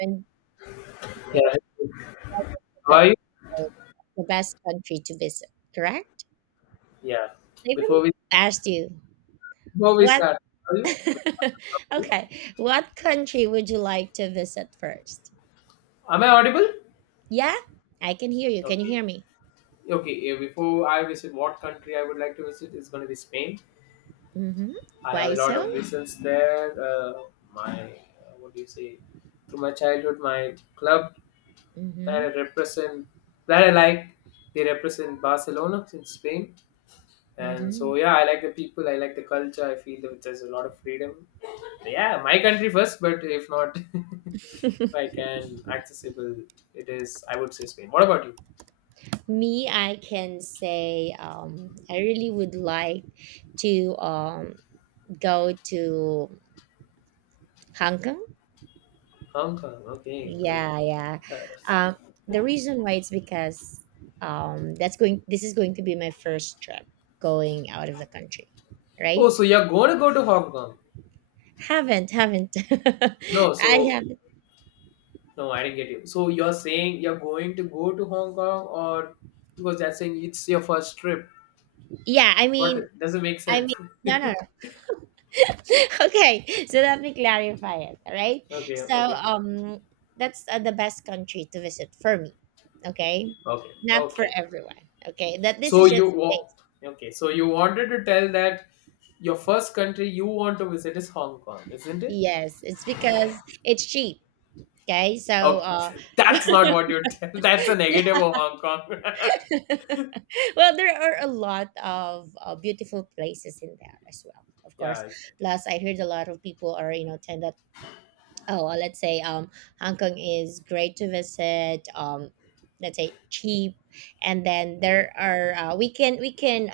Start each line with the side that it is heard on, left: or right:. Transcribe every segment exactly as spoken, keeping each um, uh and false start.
right: And
left: Yeah. Hey, how
right: like
left: are you?
right: the, the best country to visit, correct?
left: Yeah.
right: So even
left: Before we
right: asked you
left: Before we
right: what.
left: start, how are you?
right: Okay, what country would you like to visit first?
left: Am I audible?
right: Yeah, I can hear you. Can you
left: Okay.
right: hear me?
left: Okay. yeah, Before I visit, what country I would like to visit is going to be Spain.
right: Mm-hmm.
left: I have a
right: Why
left: lot
right: so?
left: of reasons there. Uh, my uh, what do you say? Through my childhood, my club that I
right: Mm-hmm.
left: represent, that I like, they represent Barcelona in Spain. And
right: Mm-hmm.
left: so yeah, I like the people. I like the culture. I feel that there's a lot of freedom. Yeah, my country first, but if not if I can accessible it is, I would say Spain. What about you?
right: Me, I can say, um I really would like to, um go to Hong Kong.
left: Hong Kong, okay, good.
right: Yeah, yeah.
left: Uh,
right: Um, the reason why it's because, um, that's going. This is going to be my first trip going out of the country,
left: oh,
right: right?
left: so you're going to go to Hong Kong?
right: Haven't, haven't.
left: No,
right: I
left: so
right: haven't.
left: no, I didn't get you. So you're saying you're going to go to Hong Kong? Or because that's saying it's your first trip.
right: Yeah, I
left: What?
right: mean,
left: Doesn't make
right: I
left: sense.
right: mean, no, no,
left: Okay.
right: no. Okay, so let me clarify it. All right. So,
left: Okay.
right: um, that's uh, the best country to visit for me. Okay,
left: Okay.
right: not for
left: okay
right: everyone. Okay, that this
left: so
right: is
left: you
right: just
left: wa-
right: space.
left: okay, so you wanted to tell that your first country you want to visit is Hong Kong, isn't it?
right: Yes, it's because it's cheap. Okay, so
left: Okay,
right: uh,
left: that's not what you. Tell. That's a negative of Hong Kong.
right: yeah. Well, there are a lot of uh, beautiful places in there as well, of
left: Yeah,
right: course.
left: it's like,
right: Plus, I heard a lot of people are, you know, tend that, oh, well, let's say, um, Hong Kong is great to visit, um, let's say, cheap. And then
left: mm,
right: there are, uh, we can, we can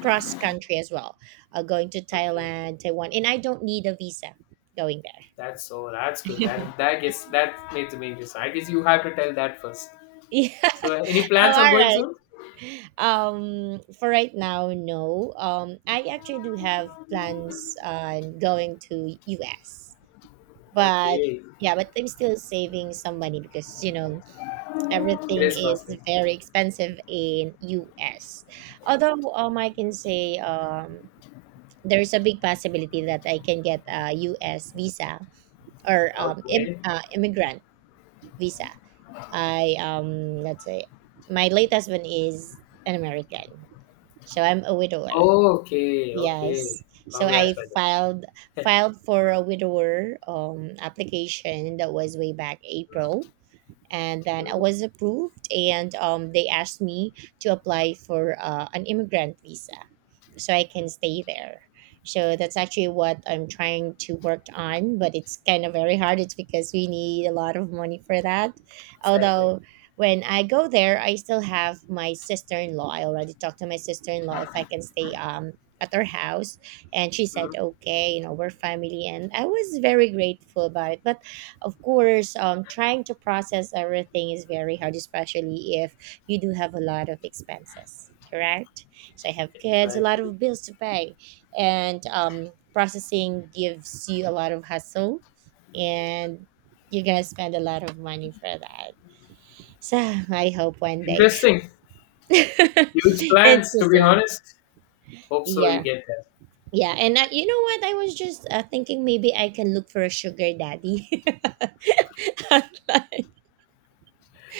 right: cross country as well, uh, going to
left: okay,
right: Thailand, Taiwan. And I don't need a visa going
left: that's so that's good.
right: there.
left: That that guess that makes me interesting. I guess you have to tell that first.
right: Yeah.
left: So, any
right: Oh, all
left: plans on going
right: right.
left: soon?
right: Um, for right now, no. Um, I actually do have plans on going to U S, but
left: Okay,
right: yeah, but I'm still saving some money because you know
left: it
right: everything
left: is
right: is
left: costly.
right: very expensive in U S. Although, um, I can say, um, there's a big possibility that I can get a U S visa or um, Im-
left: Okay,
right: uh, immigrant visa. I, um, let's say, my late husband is an American, so I'm a widower.
left: okay, okay.
right: Yes. So
left: Congrats,
right: I
left: brother.
right: filed, filed for a widower um application. That was way back April, and then I
left: Mhm.
right: was approved, and um, they asked me to apply for uh, an immigrant visa so I can stay there. So that's actually what I'm trying to work on, but it's kind of very hard. It's because we need a lot of money for that.
left: Exactly.
right: Although, when I go there, I still have my sister in law. I already talked to my sister in law if I can stay um at her house, and she said
left: Mhm.
right: okay. You know, we're family, and I was very grateful about it. But of course, um, trying to process everything is very hard, especially if you do have a lot of expenses, correct? So I have kids, a lot
left: Exactly.
right: of bills to pay, and um, processing gives you a lot of hustle, and you're gonna spend a lot of money for that. So I hope one day.
left: Interesting. Huge plans, to be
right: Interesting.
left: honest. Hope so. You
right: Yeah.
left: get there.
right: Yeah, and uh, you know what? I was just uh, thinking maybe I can look for a sugar daddy. Online.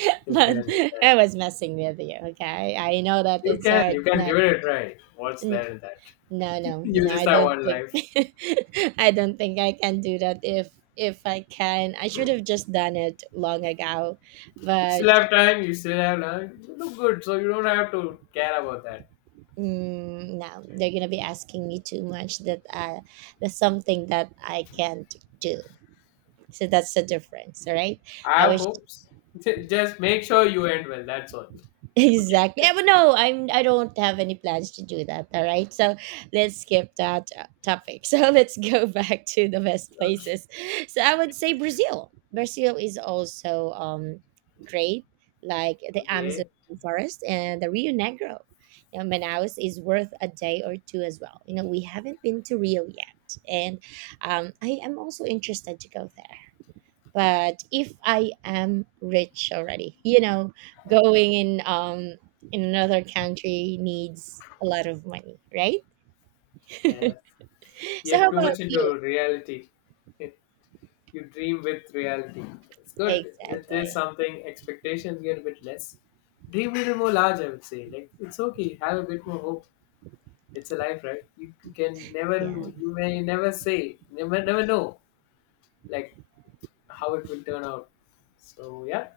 left: You can.
right: But
left: You can.
right: I was messing with you, okay? I know that
left: You
right: it's
left: can,
right: hard,
left: you can give
right: not
left: it a try. What's
right: n-
left: there in that?
right: no, no,
left: You
right: no,
left: just
right: I
left: have
right: don't
left: one
right: think.
left: life.
right: I don't think I can do that if if I can. I should have just done it long ago.
left: Still
right: But
left: have time, you still have time. You look good, so you don't have to care about that.
right: mm, no, they're gonna be asking me too much, that uh that's something that I can't do. So that's the difference, all right?
left: I
right: I
left: have
right: wish.
left: hopes. Ju- Just make sure you end well, that's all. Okay?
right: Exactly. Eh, but no, I'm I don't have any plans to do that. All right. So let's skip that uh, topic. So let's go back to the best
left: Okay.
right: places. So I would say Brazil. Brazil is also um great, like the Amazon
left: Okay.
right: forest and the Rio Negro. You know, Manaus is worth a day or two as well. You know, we haven't been to Rio yet, and um, I am also interested to go there, but if I am rich already, you know, going in, um in another country needs a lot of money, right?
left: Yeah.
right: So
left: You're
right: how
left: too
right: about
left: much
right: you?
left: into reality. You dream with reality. It's good. It is
right: Exactly.
left: something, expectations get a bit less. Dream a little more large, I would say. Like, it's okay. Have a bit more hope. It's a life, right? You can never,
right: Yeah.
left: you may never say, never, never know, like how it will turn out. So yeah,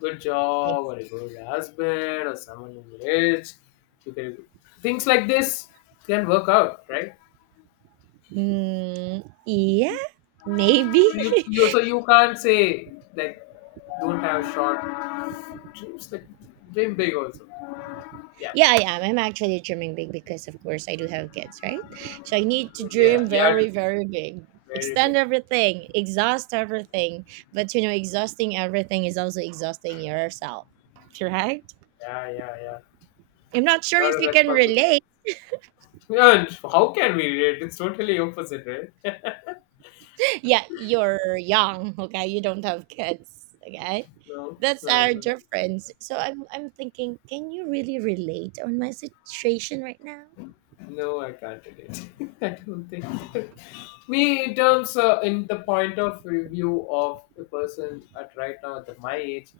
left: good job
right: ex-
left: or a good husband or someone who's rich. You can, things like this can work out, right?
right: mm, yeah, maybe.
left: So you, you so you can't say like don't have short dreams. Like dream big also. Yeah,
right: Yeah, I am, I'm actually dreaming big because, of course, I do have kids, right? So I need to
left: yeah,
right: dream
left: yeah.
right: very, very big,
left: Very big.
right: extend everything, exhaust everything. But you know, exhausting everything is also exhausting yourself, correct?
left: Yeah, yeah, yeah.
right: I'm not sure
left: Lot
right: if
left: of
right: you can
left: responsibility.
right: relate.
left: Yeah, and how can we relate? It's totally opposite, right?
right: Yeah, you're young, okay? You don't have kids, okay?
left: No,
right: That's
left: I
right: our
left: don't-
right: difference. So I'm I'm thinking, can you really relate on my situation right now?
left: no, I can't relate. I don't think. Me, in terms uh, in the point of view of a person at right now at my age,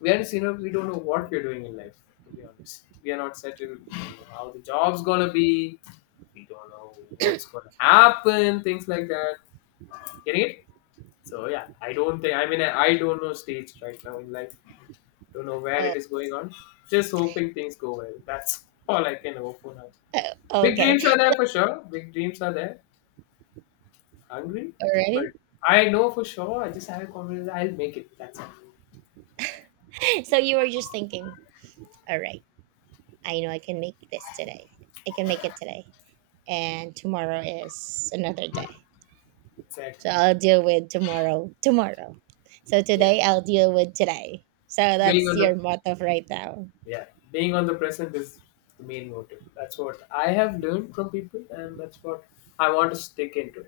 left: we are, you know, we don't know what we're doing in life. To be honest, we are not settled. We don't know how the job's gonna be. We don't know what's gonna happen. Things like that. Getting it? So yeah, I don't think. I mean, I, I don't know stage right now in life. Don't know where it
right: Oh,
left: is going on. Just hoping things go well. That's all I can hope for now.
right: oh,
left: Big
right: okay.
left: dreams are there for sure. Big dreams are there. Hungry,
right: All
left: but
right: right.
left: I know for sure. I just have a confidence. I'll make it. That's all.
right: So you were just thinking, all right, I know I can make this today. I can make it today. And tomorrow is another day. So
left: Exactly.
right: I'll deal with tomorrow tomorrow. So
left: Yeah.
right: today I'll deal with today. So
left: Being
right: that's
left: on the
right: your motto right now.
left: Yeah, being on the present is the main motive. That's what I have learned from people, and that's what I want to stick into.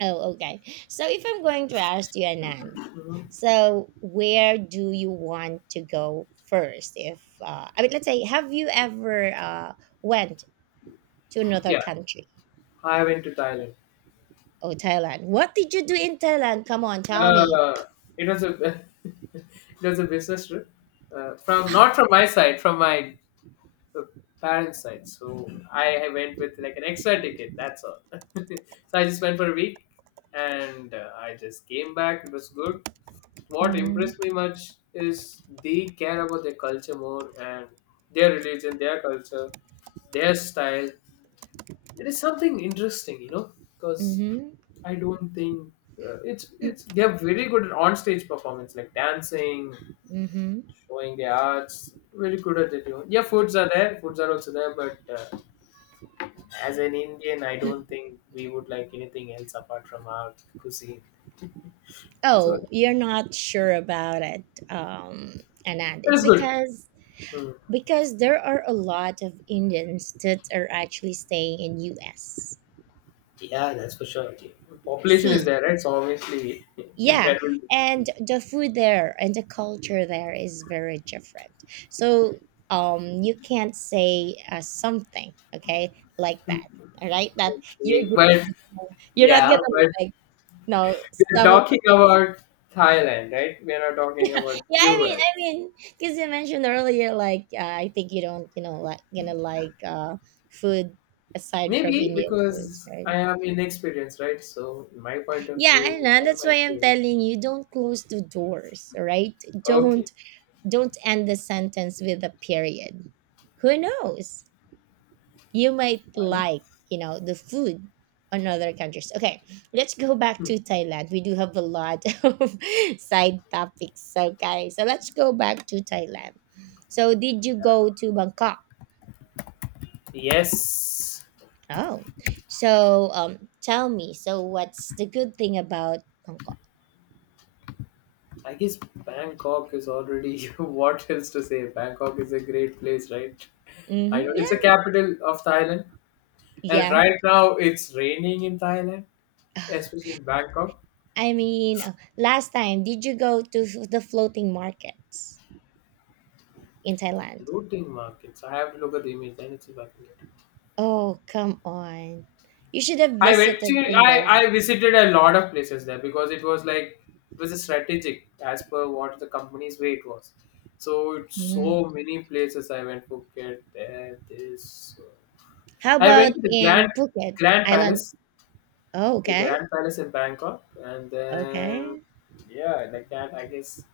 right: Oh, okay. So if I'm going to ask you, Anand,
left: Hmm.
right: so where do you want to go first? If uh, I mean, let's say, have you ever uh, went to another
left: Yeah,
right: country?
left: I went to Thailand.
right: Oh, Thailand. What did you do in Thailand? Come on, tell me.
left: Uh, it was a it was a business trip uh, from not from my side, from my uh, parents' side. So I, I went with like an extra ticket. That's all. So I just went for a week, and uh, I just came back. It was good. What impressed
right: Mm-hmm.
left: me much is they care about their culture more and their religion, their culture, their style. It is something interesting, you know, because
right: Mm-hmm.
left: I don't think uh, it's it's they are very good at on-stage performance, like dancing,
right: Mm-hmm.
left: showing their arts. Very good at it. You know. Yeah, foods are there. Foods are also there, but uh, as an Indian, I don't think we would like anything else apart from our cuisine. So
right: Oh, you're not sure about it, um, Anand. It's
left: that's good.
right: because
left: Hmm.
right: because there are a lot of Indians that are actually staying in U S.
left: Yeah, that's for sure. Population is
right: See,
left: there, right? So obviously
right: yeah,
left: there will be people.
right: and the food there and the culture there is very different, so um you can't say uh, something okay like that, all right, that you're
left: Okay, but
right: just, you're not
left: yeah,
right: gonna
left: but
right: like, no,
left: we're
right: some of,
left: talking about Thailand, right? We're not talking about
right: yeah, i mean i
left: U S.
right: mean because you mentioned earlier like, uh, I think you don't, you know, like gonna like, uh food aside from
left: Maybe
right: Indian foods,
left: because
right: right?
left: I am inexperienced, right? So in my point of
right: Yeah, I
left: view,
right: know,
left: I
right: that's why
left: might
right: I'm
left: say
right: telling you, don't close the doors, all right?
left: okay,
right: Don't. Don't end the sentence with a period. Who knows? You might
left: fine.
right: like, you know, the food on other countries. Okay, let's go back to Thailand. We do have a lot of side topics. Okay, so let's go back to Thailand. So, did you go to Bangkok?
left: Yes.
right: Oh, so, um, tell me. So, what's the good thing about Bangkok?
left: I guess Bangkok is already what else to say? Bangkok is a great place, right? I know
right: Mm-hmm,
left: it's a
right: yeah,
left: capital of Thailand, and
right: yeah.
left: right now it's raining in Thailand, especially in Bangkok.
right: I mean, uh, last time, did you go to f- the floating markets in
left: The
right: Thailand?
left: floating markets. I have to look at the image, then it's about it.
right: Oh, come on. You should have
left: I went
right: visited
left: to
right: in there.
left: I, I visited a lot of places there because it was like it was a strategic as per what the company's way it was. So it's
right: Mhm.
left: so many places I went Phuket, there, this. uh,
right: How
left: I went
right: about
left: to the
right: in
left: Grand
right: Phuket
left: Grand
right: Island?
left: Palace,
right: Oh,
left: the
right: okay.
left: Grand Palace in Bangkok, and then
right: Okay.
left: yeah, like that. I guess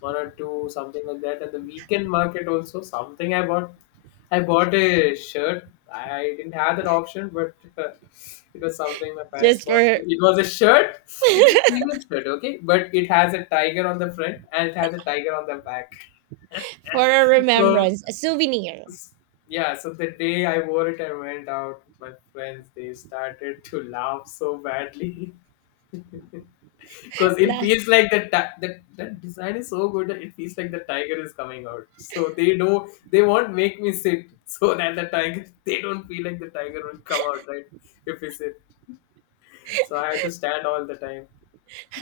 left: one or two, something like that. And the weekend market also, something I bought. I bought a shirt. I didn't have that option, but uh, it was something my parents
right: Just
left: bought me.
right: for
left: It was a shirt. It was a premium shirt, okay, but it has a tiger on the front and it has a tiger on the back.
right: for a
left: So
right: remembrance, a souvenir.
left: yeah, so the day I wore it, I went out with my friends. They started to laugh so badly. Because it
right: Like,
left: feels like the ti- that that design is so good that it feels like the tiger is coming out, so they know they won't make me sit so that the tiger they don't feel like the tiger will come out, right? If we sit, so I had to stand all the time.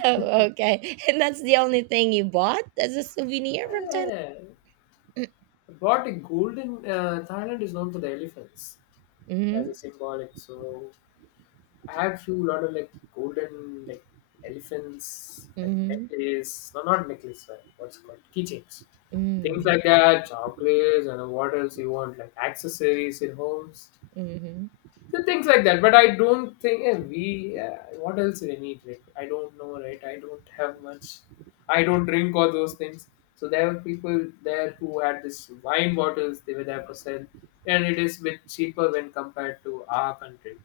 right: oh, okay. And that's the only thing you bought as a souvenir from Thailand?
left: Yeah.
right: Mm,
left: But gold in uh, Thailand is known for the elephants as a
right: mm-hmm.
left: symbolic. So I have few lot of like golden like elephants, like
right: Mm-hmm.
left: necklace. No, not necklace. uh, What's it called, keychains, things
right: Mm-hmm.
left: like that. Chocolates and uh, what else you want? Like accessories in homes,
right: Mm-hmm.
left: so things like that. But I don't think eh, we. Uh, what else do I need? Like I don't know, right? I don't have much. I don't drink all those things. So there were people there who had this wine bottles. They were there for sale, and it is bit cheaper when compared to our country,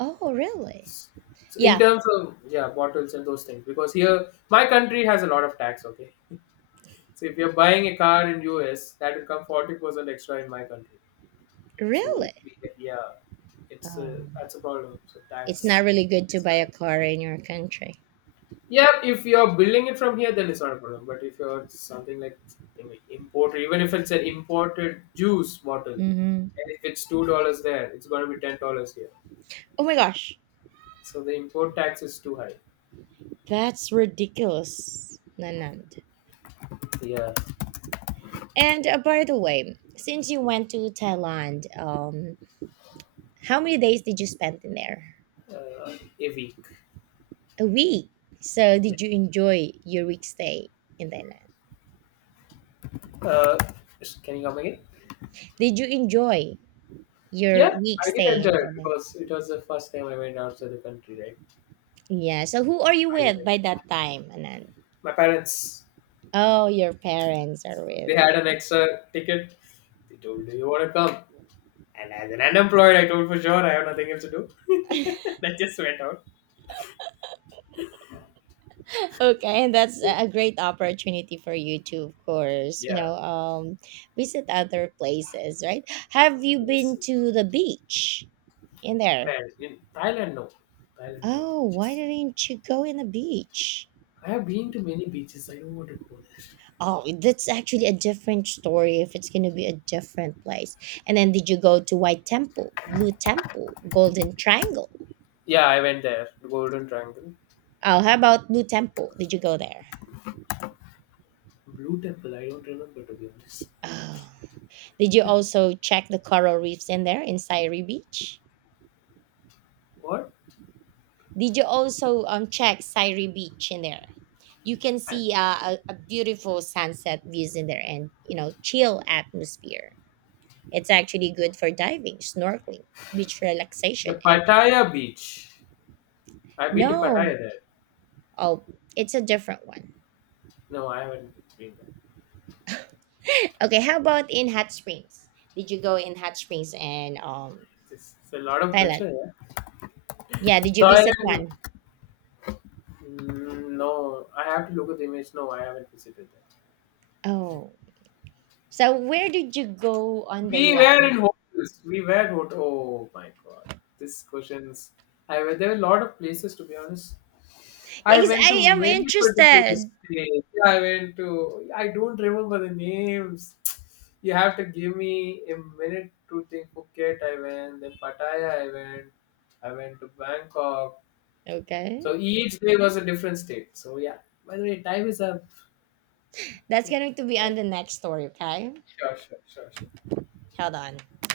right: Oh, really?
left: so in
right: Yeah,
left: terms of yeah, bottles and those things, because here my country has a lot of tax. Okay, so if you're buying a car in U S, that will come forty percent extra in my country. So
right: really?
left: we, yeah, it's
right: Oh.
left: a, that's a problem. So
right: It's
left: tax
right: not really good to
left: is
right: buy
left: high.
right: a car in your country.
left: Yeah, if you're building it from here, then it's not a problem. But if you're something like I mean, imported, even if it's an imported juice bottle,
right: Mm-hmm.
left: and if it's two dollars there, it's going to be ten dollars here.
right: Oh my gosh.
left: So the import tax is too high.
right: That's ridiculous, Nanand.
left: Yeah,
right: And uh, by the way, since you went to Thailand, um, how many days did you spend in there?
left: uh, a week.
right: A week. So did you enjoy your week stay in Thailand?
left: Uh, can you come again?
right: Did you enjoy your
left: Yeah,
right: week
left: I did
right: stay
left: enjoy
right: in
left: it
right: Thailand?
left: because it was the first time I went outside the country, right?
right: Yeah. So who are you
left: I did
right: with
left: it.
right: by that time, Anand?
left: My parents,
right: Oh, your parents are with
left: they had an
right: you.
left: extra ticket. They told, do you want to come? And as an unemployed, I told for sure I have nothing else to do. I just went out.
right: Okay, and that's a great opportunity for you to, of course, you
left: Yeah.
right: know, um, visit other places, right? Have you
left: Yes.
right: been to the beach in there?
left: Man, in Thailand, no. Thailand, no.
right: Oh, why
left: Just-
right: didn't you go in the beach?
left: I have been to many beaches. I don't want to go there.
right: Oh, that's actually a different story if it's going to be a different place. And then did you go to White Temple, Blue Temple, Golden Triangle?
left: Yeah, I went there. Golden Triangle.
right: Oh, how about Blue Temple? Did you go there?
left: Blue Temple. I don't remember, to be honest.
right: Oh. Did you also check the coral reefs in there in Sairi Beach?
left: What?
right: Did you also um check Syri Beach in there? You can see uh, a, a beautiful sunset views in there, and you know, chill atmosphere. It's actually good for diving, snorkeling, beach
left: The
right: relaxation, and
left: Pattaya beach. I've been to Pattaya
right: no,
left: there.
right: oh, it's a different one.
left: No, I haven't been there.
right: Okay, how about in hot springs? Did you go in hot springs and um
left: It's, it's a lot of
right: Thailand?
left: pressure, yeah.
right: Yeah, did you visit
left: Thailand,
right: one?
left: mm, no. I have to look at the image. No, I haven't visited there.
right: Oh, so where did you go on day
left: We were
right: one?
left: in hotels. We were hot. Oh my god, this questions. I were there were a lot of places to be honest. I
right: Yes,
left: went
right: I
left: to
right: am
left: many particular states.
right: interested.
left: Yeah, I went to. I don't remember the names. You have to give me a minute to think. Phuket, I went. Then Pattaya, I went. I went to Bangkok.
right: Okay.
left: So each day was a different state. So yeah. By the way, time is up.
right: That's going to be
left: Thank
right: on
left: you.
right: the next story, okay?
left: Sure, sure, sure, sure.
right: Hold on.